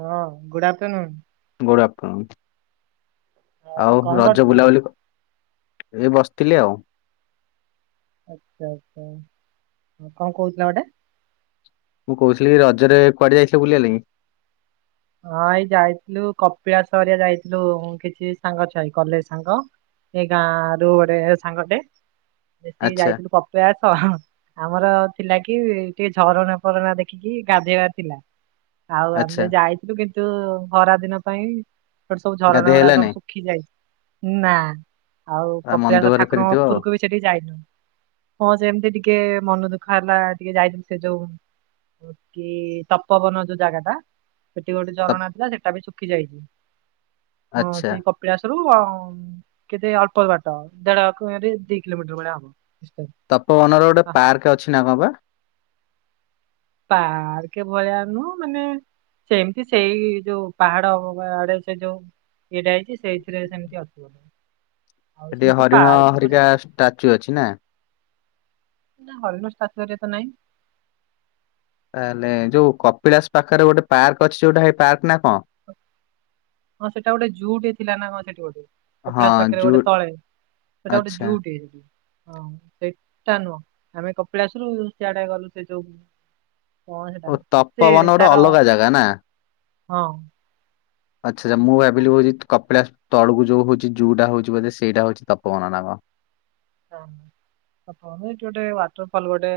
ହଁ good afternoon. Good afternoon. ଆଉ କଣ କରୁଛ? ରଜ ବୁଲାବୁଲି ଏ ବସିଥିଲି ଆଉ। ଆଚ୍ଛା ଆଚ୍ଛା କଣ କହୁଥିଲା ଗୋଟେ? ମୁଁ କହୁଥିଲି ରଜରେ କୁଆଡେ ଯାଇଥିଲ ବୁଲିବାଲାଗି? ହଁ ଏଇ ଯାଇଥିଲୁ କପିଳାସ ହରିଆ ଯାଇଥିଲୁ କିଛି ସାଙ୍ଗ ଛଆ ଏଇ କଲେଜ ସାଙ୍ଗ। ଏଇ ଗାଁ ରୁ ଗୋଟେ ସାଙ୍ଗଟେ ମିଶିକି ଆଚ୍ଛା ଯାଇଥିଲୁ କପିଳାସ। ଆମର ଥିଲା କି ଟିକେ ଝରଣା ଫରଣା ଦେଖିକି ଗାଧେଇବାର ଥିଲା। ଆଉ ଆଚ୍ଛା ଆମେ ଯାଇଥିଲୁ କିନ୍ତୁ ଖରା ଦିନ ପାଇଁ ଗଟେ ସବୁ ଝରଣା ଗାଧେଇ ଗରା ହେଲାନି ସବୁ ଖି ଯାଇଚି ନା ଆଉ ଆ ମନ କପିଳାସ ଦୁଃଖରେ ଠାକୁରଙ୍କ ଫେରିଥିବ ଆଉ। ଉପରକୁ ବି ସେଠି ଯାଇନୁ। ହଁ ସେମିତି ଟିକେ ମନ ଦୁଃଖ ହେଲା ଟିକେ ଯାଇନୁ ସେ ଯୋଉ କେ ତପୋବନ ଯୋଉ ଜାଗା ଟା ସେଠି ଗୋଟେ ତପ- ଝରଣା ଥିଲା ସେଟା ବି ଶୁଖି ଯାଇଛି। ହଁ ଆଚ୍ଛା ସେଇ କପିଳାସ ରୁ ଆଉ କେତେ ଅଳ୍ପ ବାଟ ଦେଢ କି ଦିଇ କିଲୋମିଟର ଭଳିଆ ଆଉ। ତପୋବନ ର ଗୋଟେ ପାର୍କ ଅଛି ନା କଣ ବା? ପାର୍କ ଭଳିଆ ନୁଅ ମାନେ ସେ ଏମିତି ସେଇ ଯୋଉ ପାହାଡ ଆଡେ ସେ ଯୋଉ ଏଇଟା ହେଇଛି ସେଇଥିରେ ସେମିତି ଆଉ। ହେଠି ସେମିତି ହରିଣ ପାର୍କ ଭଳିଆ ହରିକା ତ- ଷ୍ଟାଚୁ ଅଛି ନା? ନା ହରିଣ ଷ୍ଟାଚୁ ହେରିକା ତ ନାଇଁ। ତାହେଲେ ଯୋଉ କପିଳାସ ପାଖରେ ଗୋଟେ ପାର୍କ ଅଛି ଯୋଉଟା ସେ ପାର୍କ ନାଁ କଣ? ହଁ ସେଇଟା ଗୋଟେ ଜୁଉ ଟେ ଥିଲା ନା କ ସେଠି ଗୋଟେ ହଁ କପିଳାଶ ପାଖରେ ଜୁ ଗୋଟେ ତଳେ। ସେଇଟା ଗୋଟେ ଆଚ୍ଛା ଜୁଉ ଟେ। ହଁ ସେଇଟା ନୁହଁ ଆମେ କପିଳାସରୁୁ ସିଆଡେ ଗଲୁ ସେ ଯୋଉ କଣ ସେଟା ଓ ସେ ତପବନ ଗୋଟେ ତାର ଅଲଗା ଜାଗା ନା? ହଁ। ଆଚ୍ଛା ଆଛା ମୁଁ ହଁ ଭାବିଲି ହଉଛି କପିଳାସ ତଳକୁ ଯୋଉ ହଉଛି ଜୁ ଟା ହଉଛି ବୋଧେ ସେଇଟା ହଉଛି ତପବନ ନା କଣ। ହଁ। ଆପଣ ଏଇଠି ଗୋଟେ ୱାଟର ଫଲ ଗୋଟେ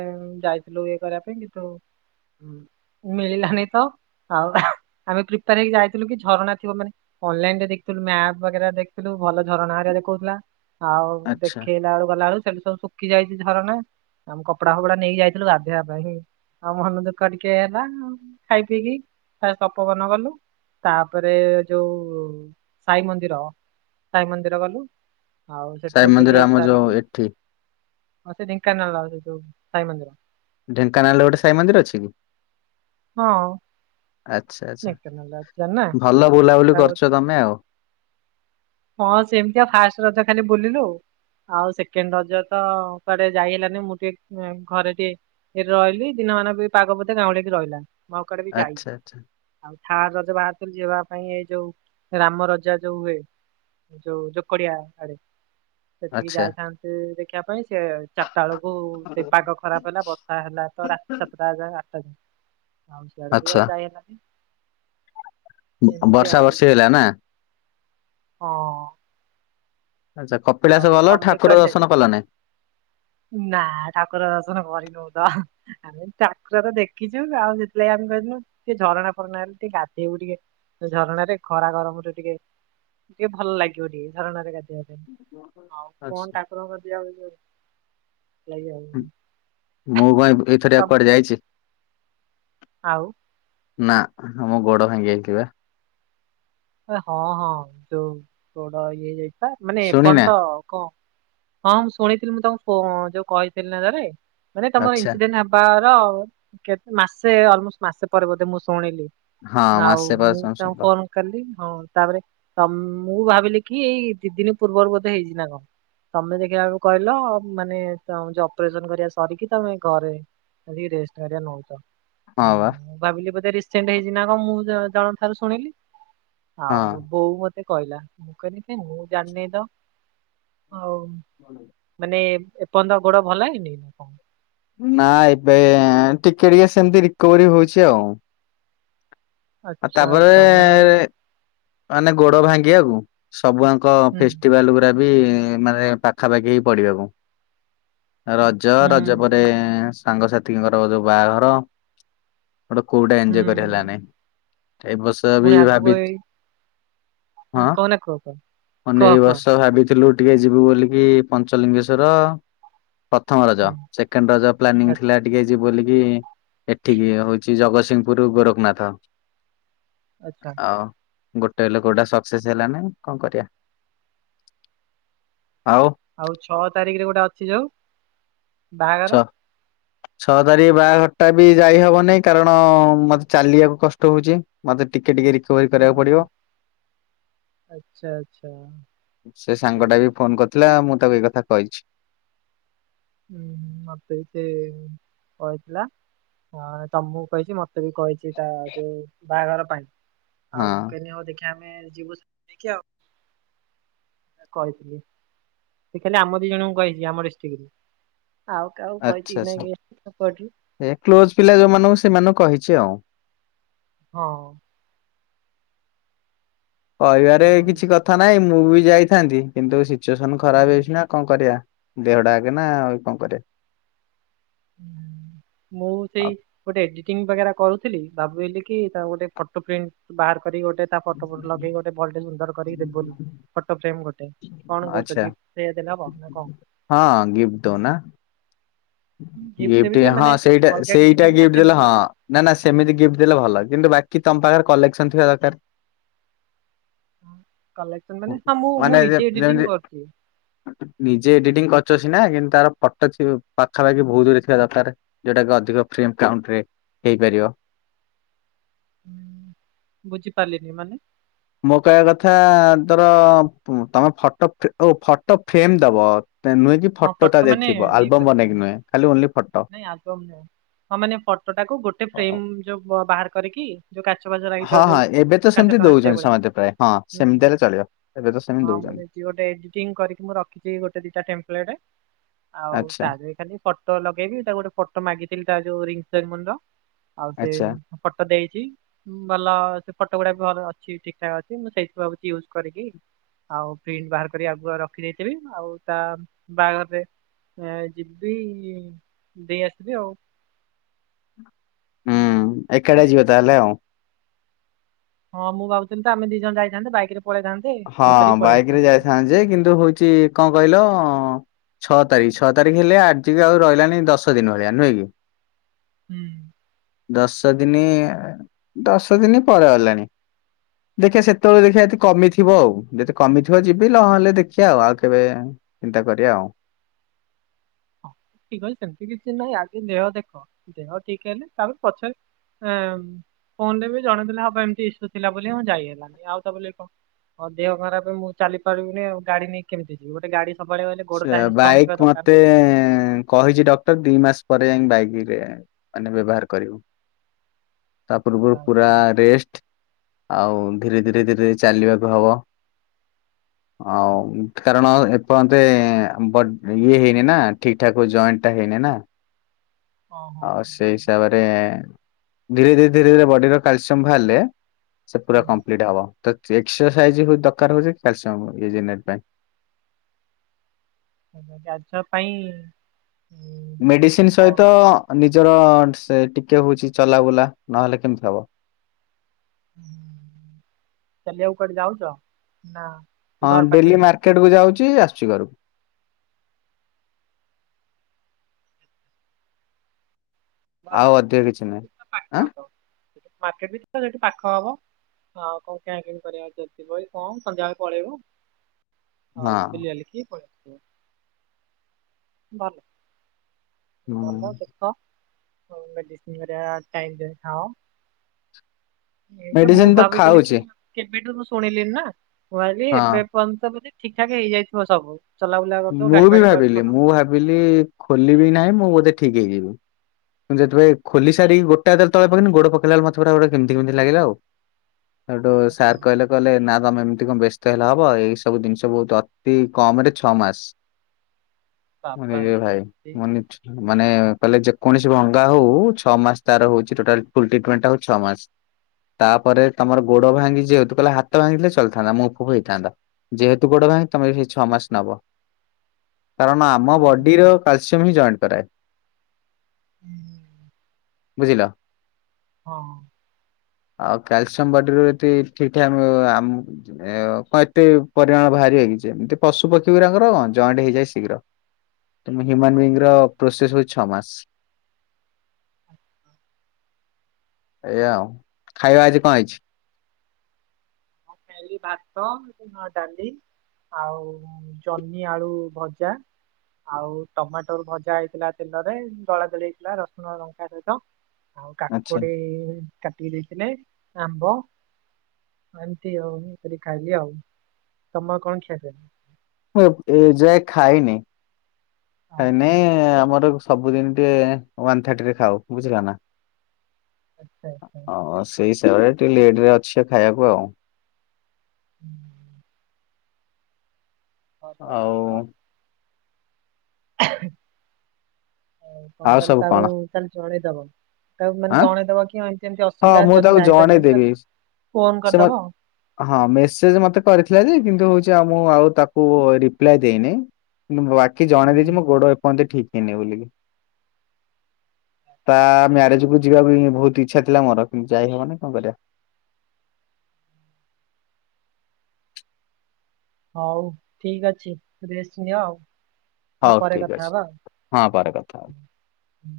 ଯାଇଥିଲୁ ଇଏ କରିବା ପାଇଁ କିନ୍ତୁ। ମିଳିଲାନି ତ ଆଉ ଆମେ ପ୍ରିପାର ହେଇକି ଯାଇଥିଲୁ କି ଝରଣା ଥିବ ମାନେ ଅନଲାଇନରେ ଦେଖୁଥିଲୁ ମ୍ୟାପ ବଗେରା ଦେଖିଥିଲୁ ଭଲ ଝରଣା ହେରିକା ଦେଖଉଥିଲା ଆଉ ଆଚ୍ଛା ପିଲା ବଳୁ ଗଲା ବଳୁ ସେଠୁ ସବୁ ଶୁଖି ଯାଇଛି ଝରଣା ଆମ କପଡା ଫପଡା ନେଇ ଯାଇଥିଲୁ ଗାଧେଇବା ପାଇଁ ହିଁ। ଆଉ ମନ ଦୁଃଖ ଟିକେ ହେଲା ଖାଇ ପିଇକି ତପବନ ଗଲୁ। ତାପରେ ଯୋଉ ସାଇ ମନ୍ଦିର ସାଇ ମନ୍ଦିର ଗଲୁ। ଆଉ ସାଇ ସେଠୁ ବୁଲି ମନ୍ଦିର ଯାଇ ଆମ ଯୋଉ ସାରିକି ଏଠି ଆଉ ସେ ଢେଙ୍କାନଳ ସେଠୁ ସାଇ ମନ୍ଦିର। ଢେଙ୍କାନାଳ ରେ ଗୋଟେ ସାଇ ମନ୍ଦିର ଅଛି? ହଁ ଆଛା ଆଛା ଢେଙ୍କାନାଳ ଅଛି ଜାଣିନା ଭଲ ବୁଲାବୁଲି କରୁଛ ତମେ ଆଉ। ହଁ ସେମିତି ଆଉ ଫାଷ୍ଟ ରଜ ଖାଲି ବୁଲିଲୁ। ଆଉ ସେକେଣ୍ଡ ରଜ ତ କୁଆଡେ ଯାଇ ହେଲାନି ମୁଁ ଟିକେ ଘରେ ଟିକେ ଏଠ ରହିଲି ଦିନମାନ ବି ପାଗ ବୋଧେ ଗାଁଉଳେଇକି ରହିଲା ମୁଁ ଆଉ କଆଡେ ବି ଯାଇ ଆଚ୍ଛା ଆଚ୍ଛା ଥାର୍ଡ ରଜ ବାହାରିଥିଲୁ ଯିବା ପାଇଁ ଏଇ ଯୋଉ ରାମ ରଜା ଯୋଉ ହୁଏ। ଯୋଉ ଯୋକଡିଆ ଆଡେ ସେଠିକି ଆଚ୍ଛା। ଯାଇଥାନ୍ତୁ ଦେଖିବା ପାଇଁ ସେ ତ ବେଳକୁ ସେଇ ପାଗ ଖରାପ ହେଲା ବର୍ଷା ହେଲା ତ ରାତି ସାତଟା ଯାଏ ଆଠଟା ଯାଏ। ଆଉ ସିଆଡେ ବି ଆଚ୍ଛା ଆଉ ଯାଇହେଲାନି। ବର୍ଷା ବର୍ଷି ହେଲା ନା। ହଁ। ଆଚ୍ଛା କପିଳାସ ଆଉ ଗଲ ତମେ କୁଆଡେ ଠାକୁର ଯାଇଥିଲ? ଦର୍ଶନ କଲ ନାଇଁ। ନା ଠାକୁର ଦର୍ଶନ କରିନୁ ତ। ଆମେ ଠାକୁର ତ ଦେଖିଚୁ ଆଉ ସେଥିଲାଗି ଆମେ କହିଥିଲୁ ଟିକେ ଝରଣା ଫରଣା ହେଲେ ଟିକେ ଗାଧେଇବୁ ଟିକେ ତ ଝରଣାରେ ଖରା ଗରମରେ ଟିକେ ଟିକେ ଭଲ ଲାଗିବ ଟିକେ ଝରଣାରେ ଗାଧେଇବା [unintelligible] [unintelligible] ଆଚ୍ଛା [unintelligible] ମୁଁ କଣ ତ [unintelligible] କୁଆଡେ ଯାଇଛି। ଆଉ। ନା [unintelligible] ଗୋଡୋ ଭାଙ୍ଗି ଯାଇଛି ପା। [unintelligible] ହଁ ହଁ ଯୋଉ ଗୋଡ ଇଏ ହେଇଯାଇଚି ପା ମାନେ ଶୁଣିନା ଏପର୍ଯ୍ୟନ୍ତ କଁ ହଁ ମୁଁ ଶୁଣଣିଥିଲି ମୁଁ ତମକୁ ଫୋ ଯୋଉ କହିଥିଲି ନା ଥରେ ମାନେ ତମର ଆଚ୍ଛା ଇନ୍ସିଡେଣ୍ଟ [unintelligible] ବାର କେ ମାସେ ଅଲମୋଷ୍ଟ ମାସେ ପରେ ବୋଧେ ମୁଁ ଶୁଣିଲି। ହଁ ଆଉ ମାସେ ପରେ ମୁଁ ଶୁଣି [unintelligible] ଶୁଣିଲ। ଫୋନ୍ କଲି। ହଁ ତାପରେ ତ ମୁଁ ଭାବିଲି କି ଏଇ ଦି ଦିନି ପୂର୍ବରୁ ବୋଧେ ହେଇଚି ନା କଣ। ତମେ ଦେଖିଲା ଆଳୁକୁ କହିଲ ମାନେ ତମ ଯୋଉ ଅପ୍ରେଶନ୍ କରିବା ସରିକି ତମେ ଘରେ ଆସିକି ରେଷ୍ଟ୍ ହାରିକା ନଉଚ। ହଁ [unintelligible] ବା ମୁଁ ଭାବିଲି ବୋଧେ ରିସେଣ୍ଟ ହେଇଚି ନା କଁ ମୁଁ ଜ ଜଣଙ୍କ ଠାରୁ ଶୁଣିଲି। ଆଉ ହଁ। ବୋଉ ମତେ କହିଲା ମୁଁ କହିଲି କାଇଁ ମୁଁ [unintelligible] ତ ଆଉ [unintelligible] ମାନେ ଏପନ୍ତ ଗୋଡ଼ ଭଲ ହେଇନି। ନା ଏବେ ଟିକେ ଟିକେ ସେମିତି ରିକୋଭରୀ ହୋଉଛି ଆଉ। ଆଉ ଆଚ୍ଛା ତାପରେ ଆଚ୍ଛା ମାନେ ମାନେ ଗୋଡ ଭାଙ୍ଗିବାକୁ ସବୁଆଙ୍କ ହୁଁ ଫେଷ୍ଟିବାଲ୍ ଗୁରା ବି ମାନେ ପାଖାପାଖି ହେଇ ପଡିବାକୁ ର ଜ ହୁଁ ରଜ ପରେ ସାଙ୍ଗସାଥୀଙ୍କର ଯୋଉ ବାହାଘର। ଗୋଟେ କୋଉଡା ଏଞ୍ଜୟ କରି ହୁଁ ହେଲା ନାଇଁ। ଏ ବଷ ବି ପୁଣି ଆଗକୁ ଭାବି ଏଇ ହଁ। [unintelligible] ନେ କୁହ ଏଇ କୁହ ବଷ ଭାବିଥିଲୁ ଟିକେ ଯିବୁ ବୋଲିକି ପଞ୍ଚଲିଙ୍ଗେଶ୍ଵର। ପଥମ ରଜ ହୁଁ ସେଖେଣ୍ଡ ରଜ ପ୍ଲାନିଙ୍ଗି ଆଚ୍ଛା। ଥିଲା ଟିକେ ଯିବୁ ବୋଲିକି ଏଠିକି ହୋଉଛି ଜଗତସିଂହପୁର ଗୋରୋଖନାଥ। ଆଚ୍ଛା ଆଉ ଗୋଟେ ହେଲେ କୋଉଟା ସକ୍ସେସ ହେଲା ନାହିଁ କଁ କରିବା। ଆଉ ଆଉ ଛଅ ତାରିକରେ ଗୋଟେ ଅଛି ଯୋଉ ବାହାଘର [unintelligible] ଛଅ ତାରିଖୀ ବାହାଘର ଟା ବି ଯାଇ ହବନେଇଁ କାରଣ ମତେ ଚାଲିବାକୁ କଷ୍ଟ ହୋଉଚି। ମତେ ଟିକେ ଟିକେ ରିକୋଭରି ହୁଁ, କରିବାକୁ ହୁଁ। ପଡିବ। ଆଚ୍ଛା ଆଚ୍ଛା। [unintelligible] ଥିଲା ମୁଁ ତାକୁ ଏଇ କଥା କହିଛି। ହୁଁ ହୁଁ ମତେ ବି ସେ କହିଥିଲା। ଅଁ ତମୁକୁ କହିଚି ମତେ ବି କହିଚି ତା ଯୋଉ ବାହାଘର ପାଇଁ ହଁ। ଆଉ ମୁଁ କହିନି ହଉ ଦେଖି [unintelligible] ଆମେ ଯିବୁି [unintelligible] ଆଉ। କହିଥିଲି ସିଏ ଖାଲି ଆମ ଦି ଜଣଙ୍କୁ କହିଚି ଆମ ଡିଷ୍ଟିକ୍ ରୁ। ଆଉ କାହାକୁ କହିଚି ଆଚ୍ଛା କି ଆଚ୍ଛା ନାଇଁ [unintelligible] ତାଙ୍କ ଏଠି। ଏ କ୍ଲୋଜ ପିଲା ଯୋଉମାନଙ୍କୁ ସେମାନଙ୍କୁ କହିଛି ଆଉ। ହଁ। କହିବାରେ କିଛି ଆଉ କଥା ନାଇଁ ମୁଁ ବି ଯାଇଥାନ୍ତି କିନ୍ତୁ ସିଚୂଏଶନ ଖରାପ ହେଇଛିିନା କଁ କରିବା। ଦେହ ଟା ଆଗେ ନା ଆଉ କଣ କରିବା। ମୁଁ ସେଇ ଆଉ ଗୋଟେ ଏଡିଟିଂଙ୍ଗି ବାଗେରା କରୁଥିଲି ଭାବିହେଲିକି ତାର ଗୋଟେ ଫଟୋ ପ୍ରିଣ୍ଟ ବାହାର କରିକି ଗୋଟେ ତା ଫଟ ଫଟ ଲଗେଇକି ଗୋଟେ ଭଲଟେ ସୁନ୍ଦର କରିକି ଦେବି ବୋଲି। ଫଟୋ ଫ୍ରେମ ଗୋଟେ କଣ କହୁଛ ଆଚ୍ଛା ଗିଫ୍ଟି ସେଇଆ ଦେଲେ ହବ ନା କଣ? ହଁ ଗିଫ୍ଟି ଦଉନା। ଗିଫ୍ଟ ଦେବି ଗିଫ୍ଟି ଯେ ହଁ ମାନେ ସେଇଟା ଅଲଗା କିଛି ସେଇଟା ଦେବି ନା ଗିଫ୍ଟି ଦେଲେ ସେମିତି ହଁ ଗୋଟେ ନା ନା ସେମିତି ଗିଫ୍ଟ ଦେଲେ ଭଲ କିନ୍ତୁ ବାକି ତମ ପାଖରେ କଲେକ୍ସନ୍ ଥିବା ଦରକାର। କଲେକ୍ସନ ମାନେ ହଁ ମୁଁ ମୁଁ ଯେ ନିଜେ ଯେମିତି ଏଡିଟିଂଙ୍ଗି କରୁଚି। ନିଜେ ଏଡିଟିଂଙ୍ଗି କରୁଚ ସିନା କିନ୍ତୁ ତାର ଫଟ ଥିବ ପାଖାପାଖି ବହୁତ ଦୂରେ ଥିବା ଦରକାର ଯୋଉଟା କି ଅଧିକ ଫ୍ରେମ କାଉଣ୍ଟରେ ହେଇପାରିବ। ଉଁ, ବୁଝିପାରିଲିନି ମାନେ? ମୋ କହିବା କଥା ତର ତମେ ଫଟୋ ଫେ ଓ ଫଟୋ ଫ୍ରେମ ଦବ ତେ ନୁହେଁ କି ହଁ ଫଟୋ ତା ଦେହରେ ମାନେ ଥିବ ଇଏ ଆଲବମ୍ କରିବା ପାଇଁ ବନେଇକି ନୁହେଁ ଖାଲି ଓନ୍ଲି ଫଟୋ। ନାଇଁ ଆଲବମ ନୁହେଁ। ହଁ ମାନେ ଫଟୋ ଟାକୁ ଗୋଟେ ଅ- ଫ୍ରେମ ଯୋଉ ବାହାର କରିକି ଯୋଉ କାଚ ବାଚ ହଁ ହଁ ଏବେ ତ ସେମିତି ଦଉଛନ୍ତି ସମସ୍ତେ ପ୍ରାୟ ହଁ ହୁଁ ସେମିତି ହେଲେ ଚଳିବ ଏବେ ତ ସେମିତି ହଁ ମୁଁ ଦଉଛନ୍ତି। ନେଇଛି ଗୋଟେ ଏଡିଟିଂଙ୍ଗି କରିକି ମୁଁ ରଖିଥିବି ଗୋଟେ ଦିଟା ଟେମ୍ପଲେରେ ଆଉ ଆଚ୍ଛା ତା ଦିହରେ ଖାଲି ଫ ଫଟ ଲଗେଇବି ତାକୁ ଗୋଟେ ଫଟୋ ମାଗିଥିଲି ତା ଯୋଉ ରିଙ୍ଗ୍ ସେରିମନିର ଆଉ ସେ ଆଚ୍ଛା ଫଟ ଦେଇଚି। ହୁଁ ଭଲ ସେ ଫଟ ଗୁଡାକ ଭଲ ଅଛି ଠିକ ଠାକ୍ ଅଛି ମୁଁ ସେଇଥିରୁ ଭାବୁଚି ୟୁଜ୍ କରିକି ଆଉ ପ୍ରିଣ୍ଟ ବାହାର କରିକି ଆଗୁଆ ରଖି ଦେଇଥିବି ଆଉ ତା ବାହାଘରରେ ଏ ଯିବି ଦେଇ ଆସିବି ଆଉ। ହୁଁ ଏକାଟିଆ ଯିବା ତାହେଲେ ଆଉ। ହଁ ମୁଁ ଭାବଥିଲି ତ ଆମେ ଦି ଜଣ ଯାଇଥାନ୍ତେ ବାଇକରେ ପଳେଇଥାନ୍ ହଁ ବାଇକ ରେ ଯାଇଥାନ୍ତେ ଯେ କିନ୍ତୁ ହୋଉଚି କଣ କହିଲ? ଛଅ ତାରିଖ ଛଅ ତାରିଖ ହେଲେ ଆଜିିକି ଆଉ ରହିଲାଣି ଦଶ ଦିନ ଭଳିଆ ନୁହେଁ କି? ହୁଁ। ଦଶ ଦିନି ଦଶ ଦିନି ପରେ ହେଲାଣି। ଦେଖିଆ ସେତବେଳେ ଦେଖିଆ ଯଦି କମିଥି ଥିବ ଆଉ ଯଦି କମିଥିବ ଯିବି ନହହେଲେ ଦେଖିଆ ଆଉ କେବେ ଚିନ୍ତା କରିବା ଆଉ। ହଁ ଠିକ ଅଛି ସେମିତି କିଛି ନାହିଁ ଆଗେ ଦେହ ଦେଖ ଦେହ ଠିକ ହେଲେ ତାପରେ ପଛରେ ଏଁ ଫୋନ ରେ ବି ଜଣେଇ ଦେଲେ ହବ ଏମିତି ଇସୁ ଥିଲା ବୋଲି ମୁଁ ଯାଇ ହେଲାନି ଆଉ ତା ବୋଲି କଣ ମୋ ଦେହ ଖରାପେ ମୁଁ ଚାଲି ପାରିବିନି ଆଉ ଗାଡି ନେଇ କେମିତି ଯିବି ଗୋଟେ ଗାଡି ସବୁବେଳେ ଗଲେ ଗୋଡ ସେ ଟା ଷ୍ଟ୍ରଙ୍ଗ ଥିବା ବାଇକ୍ ଦରକାର ମତେ ନା। କହିଛି ଡ ଗତ ଦି ମାସ ପରେ ଯାଇକି ବାଇକିରେ ମାନେ ବ୍ୟବହାର କରିବୁ। ତା ପୂର୍ବରୁ ପୁରା ଆଚ୍ଛା ଆଚ୍ଛା ରେଷ୍ଟ ଆଉ ଧୀରେ ଧୀରେ ଧୀରେ ଚାଲିବାକୁ ହବ। ଆଉ କାରଣ ଏପନ ତେ ବଡ ଇଏ ହେଇନି ନା ଠିକ ଠାକ ଜଏଣ୍ଟ ଟା ହେଇନି ନା। ଓହୋ ଆଉ ସେଇ ହିସାବରେ ଧୀରେ ଧୀରେ ଧୀରେ ଧୀରେ ବଡିର କାଲସିୟମ ବାହାରିଲେ ସେ ପୁରା କମ୍ପ୍ଲିଟ ହବ ତ ଚେକକ୍ସସାଇଜ ଦରକାର ହଉଛି କାଲ୍ସିୟମ ଇଜିନେଟ ପାଇଁ। ଆଛା କାଲସିୟମ ପାଇଁ ଉଁ, ମେଡିସିନ କଣ ସହିତ ନିଜର ଠିସେ ଟିକେ ହଉଛି ଚଲାବୁଲା ନହେଲେ କେମିତି ହବ? ଚାଲିବାକୁ କୁଆଡେ ଯାଉଛ ନା ଏ ହଁ ଘର ପାଖରେ ଡେଲି ମାର୍କେଟ କୁ ଯାଉଛି ଆସୁଛି ଘରକୁ। ଭଲ ଆଉ ଅଧିକ କିଛି ନାହିଁ। ଆଁ ପାଖନତ ମାର୍କେଟବି ତ ସେଠି ପାଖ ହବ। ହଁ କଣ କଣା କିଣି କରିବାକୁ ଯଦି ଥିବ କି କଁ ସନ୍ଧ୍ୟାବେଳେ ପଳେଇବୁ। ହଉ ହଁ ବିଲିଆଲିକି ପଳେଇ ଆସିବ ଭଲ। ହୁଁ ଭଲ ଦେଖ ଟିଫିନ୍ ହେଗିରା ଟାଇମରେ ଖାଅ। ଏଇ ତ ମୁଁ ମେଡିସିନ ଭାବିଥିଲି ଖାଉଛି କି କେବେଠୁ ତ ଶୁଣିଲିଣି ନା, ମୁଁ ଭାବିଲି ହଁ। ଏବେ [unintelligible] ଠିକ ଠାକ ହେଇଯାଇଥିବ ସବୁ। ଚଲାବୁଲା କରୁଥିବ ମୁଁ ଗାଡି ବି ଫାଡି କୁଆଡେ ଭାବିଲି ମୁଁ ଭାବିଲି ଖୋଲିବି ନାହିଁ, ମୁଁ ବୋଧେ ଠିକ ହେଇଯିବି। ଯେତେବେଳେ ଖୋଲି ସାରିକି ଗୋଡଟା ଯେତେବଳେ ତଳେ ପକେଇଲି, ଗୋଡ ପକେଇଲା ବେଳକୁ ମତେ ପୁରା ଗୋଟେ କେମତି କେମତି ଲାଗିଲା ଆଉ। [unintelligible] ସୋଉଠୁ ସାର୍ ଚଲଉଥିବ କହିଲେ କହିଲେ ନା ତମେ ଏମିତି କଁ ବ୍ୟସ୍ତ ହେଲେ ହବ ଏଇ ସବୁ ଜିନିଷ ବହୁତ ଅତି କମରେ ଛଅ ମାସ ବାବାରେ ଏଇ [unintelligible] ମାନେ କହିଲେ ଯେକୌଣସି ଭଙ୍ଗା ହଉ ଛଅ ମାସ ତାର ହଉଚି ଟୋଟାଲ ଫୁଲ ଟ୍ରିଟମେଣ୍ଟ ହଉଚି ଛଅ ମାସ। ତାପରେ ତମର ଗୋଡ ଭାଙ୍ଗିଛି ଯେହେତୁ [unintelligible] ହାତ ଭାଙ୍ଗିଥିଲେ ଚଳିଥାନ୍ତା ମୁଭ୍ ଫୁବ ହେଇଥାନ୍ତା। ଯେହେତୁ ଗୋଡ ଭାଙ୍ଗିଛି ତମେ ସେଇ ଛଅ ମାସ ନବ, କାରଣ ଆମ ଓହୋ ବଡିର କ୍ୟାଲସିୟମ ହିଁ ଜଏଣ୍ଟ କରାଏ। ହୁଁ। ବୁଝିଲ? ହଁ। ଆଉ କ୍ୟାଲସିୟମ ବଡିରୁ ଏତେ ଠିକ ଠାକ ଆମ ଆମ ଏ ଏତେ ପରିମାଣ ଭାରିବ କି ଯେମତି ପଶୁ ପକ୍ଷୀ ଗୁରାଙ୍କର କଁ ଜଏଣ୍ଟ ହେଇଯାଏ ଶୀଘ୍ର, ତମେ ହଁ ହ୍ୟୁମାନ ବିଙ୍ଗର ମୁଁ ପ୍ରୋସେସ ହଉଛି ଛଅ ମାସ। ଏଇଆ ଆଉ, ଖାଇବା ଆଜି କଁ ହେଇଛି? ମୁଁ ଖାଇଲି ଭାତ, ଡାଲି ଆଉ ଜହ୍ନି ଆଳୁ ଭଜା। ଆଉ ଟମାଟର ଭଜା ହେଇଥିଲା ତେଲରେ ଦଳାଦଳି ହେଇଥିଲା ରସୁଣ ଲଙ୍କା ସହିତ। ଆଉ ଆଚ୍ଛା କାକୁଡ଼ି କାଟିକି ଦେଇଥିଲେ ଆମ୍ବ [unintelligible] ଏମତି ଆଉ ମୁଁ ସେଠି ଖାଇଲି ଆଉ, ତମର କଣ ଖିଆ ପିଆ? ମୁଁ ଏ-ଏଯାଏ ଖାଇନି, ଆଉ ଖାଇନି ଆମର ସବୁଦିନ ଟିକେ ୱାନ ଥାର୍ଟି ରେ ଖାଉ ବୁଝିଲ ନା? ଆଚ୍ଛା ଆଚ୍ଛା ହଉ ସେଇ ହିସାବରେ ଟିକେ ଲେଟରେ ଅଛି ଖାଇବାକୁ ଆଉ। ହୁଁ। ଭଲ ଆଉ ଭଲ ଆଉ ତମେ ଆଉ କାଲି ସବୁ ତାକୁ କଣ ତାହେଲେ ଜଣେଇଦବ। ତାକୁ ମାନେ ଆଁ ଜଣେଇଦବ କି ଏମିତି ଏମିତି ହଁ ଅସୁବିଧା ମୁଁ ତାକୁ ଯଦି ଯାଇପାରିବନି ଜଣେଇଦେବି। ତାକୁ ଫୋନ ସେ ମ କରିଦବ ଆଉ। ହଁ ମେସେଜ ମତେ କରିଥିଲା ଯେ, କିନ୍ତୁ ହଉଚି ଆଉ ମୁଁ ଆଉ ତାକୁ ରିପ୍ଲାଏ ଦେଇନେଇ। [unintelligible] ବାକି ଜଣେଇ ଦେଇଛି ହୁଁ, ମୋ ଗୋଡ ଏପର୍ଯ୍ୟନ୍ତ ଠିକ ହେଇନି ବୋଲି, ତା ମ୍ୟାରେଜକୁ ମୁଁ ଯିବା ପାଇଁ ବହୁତ ଇଚ୍ଛାଥିଲା ମୋର କିନ୍ତୁ ଯାଇହବନି କଁ କରିବା। ହଉ ଠିକ ଅଛି ରେଷ୍ଟ ନିଅ ଆଉ। ନିଅ ହଉ ପରେ ଠିକ କଥା ଅଛି, ହବା ହଁ ପରେ କଥା ହବା। ଆଉ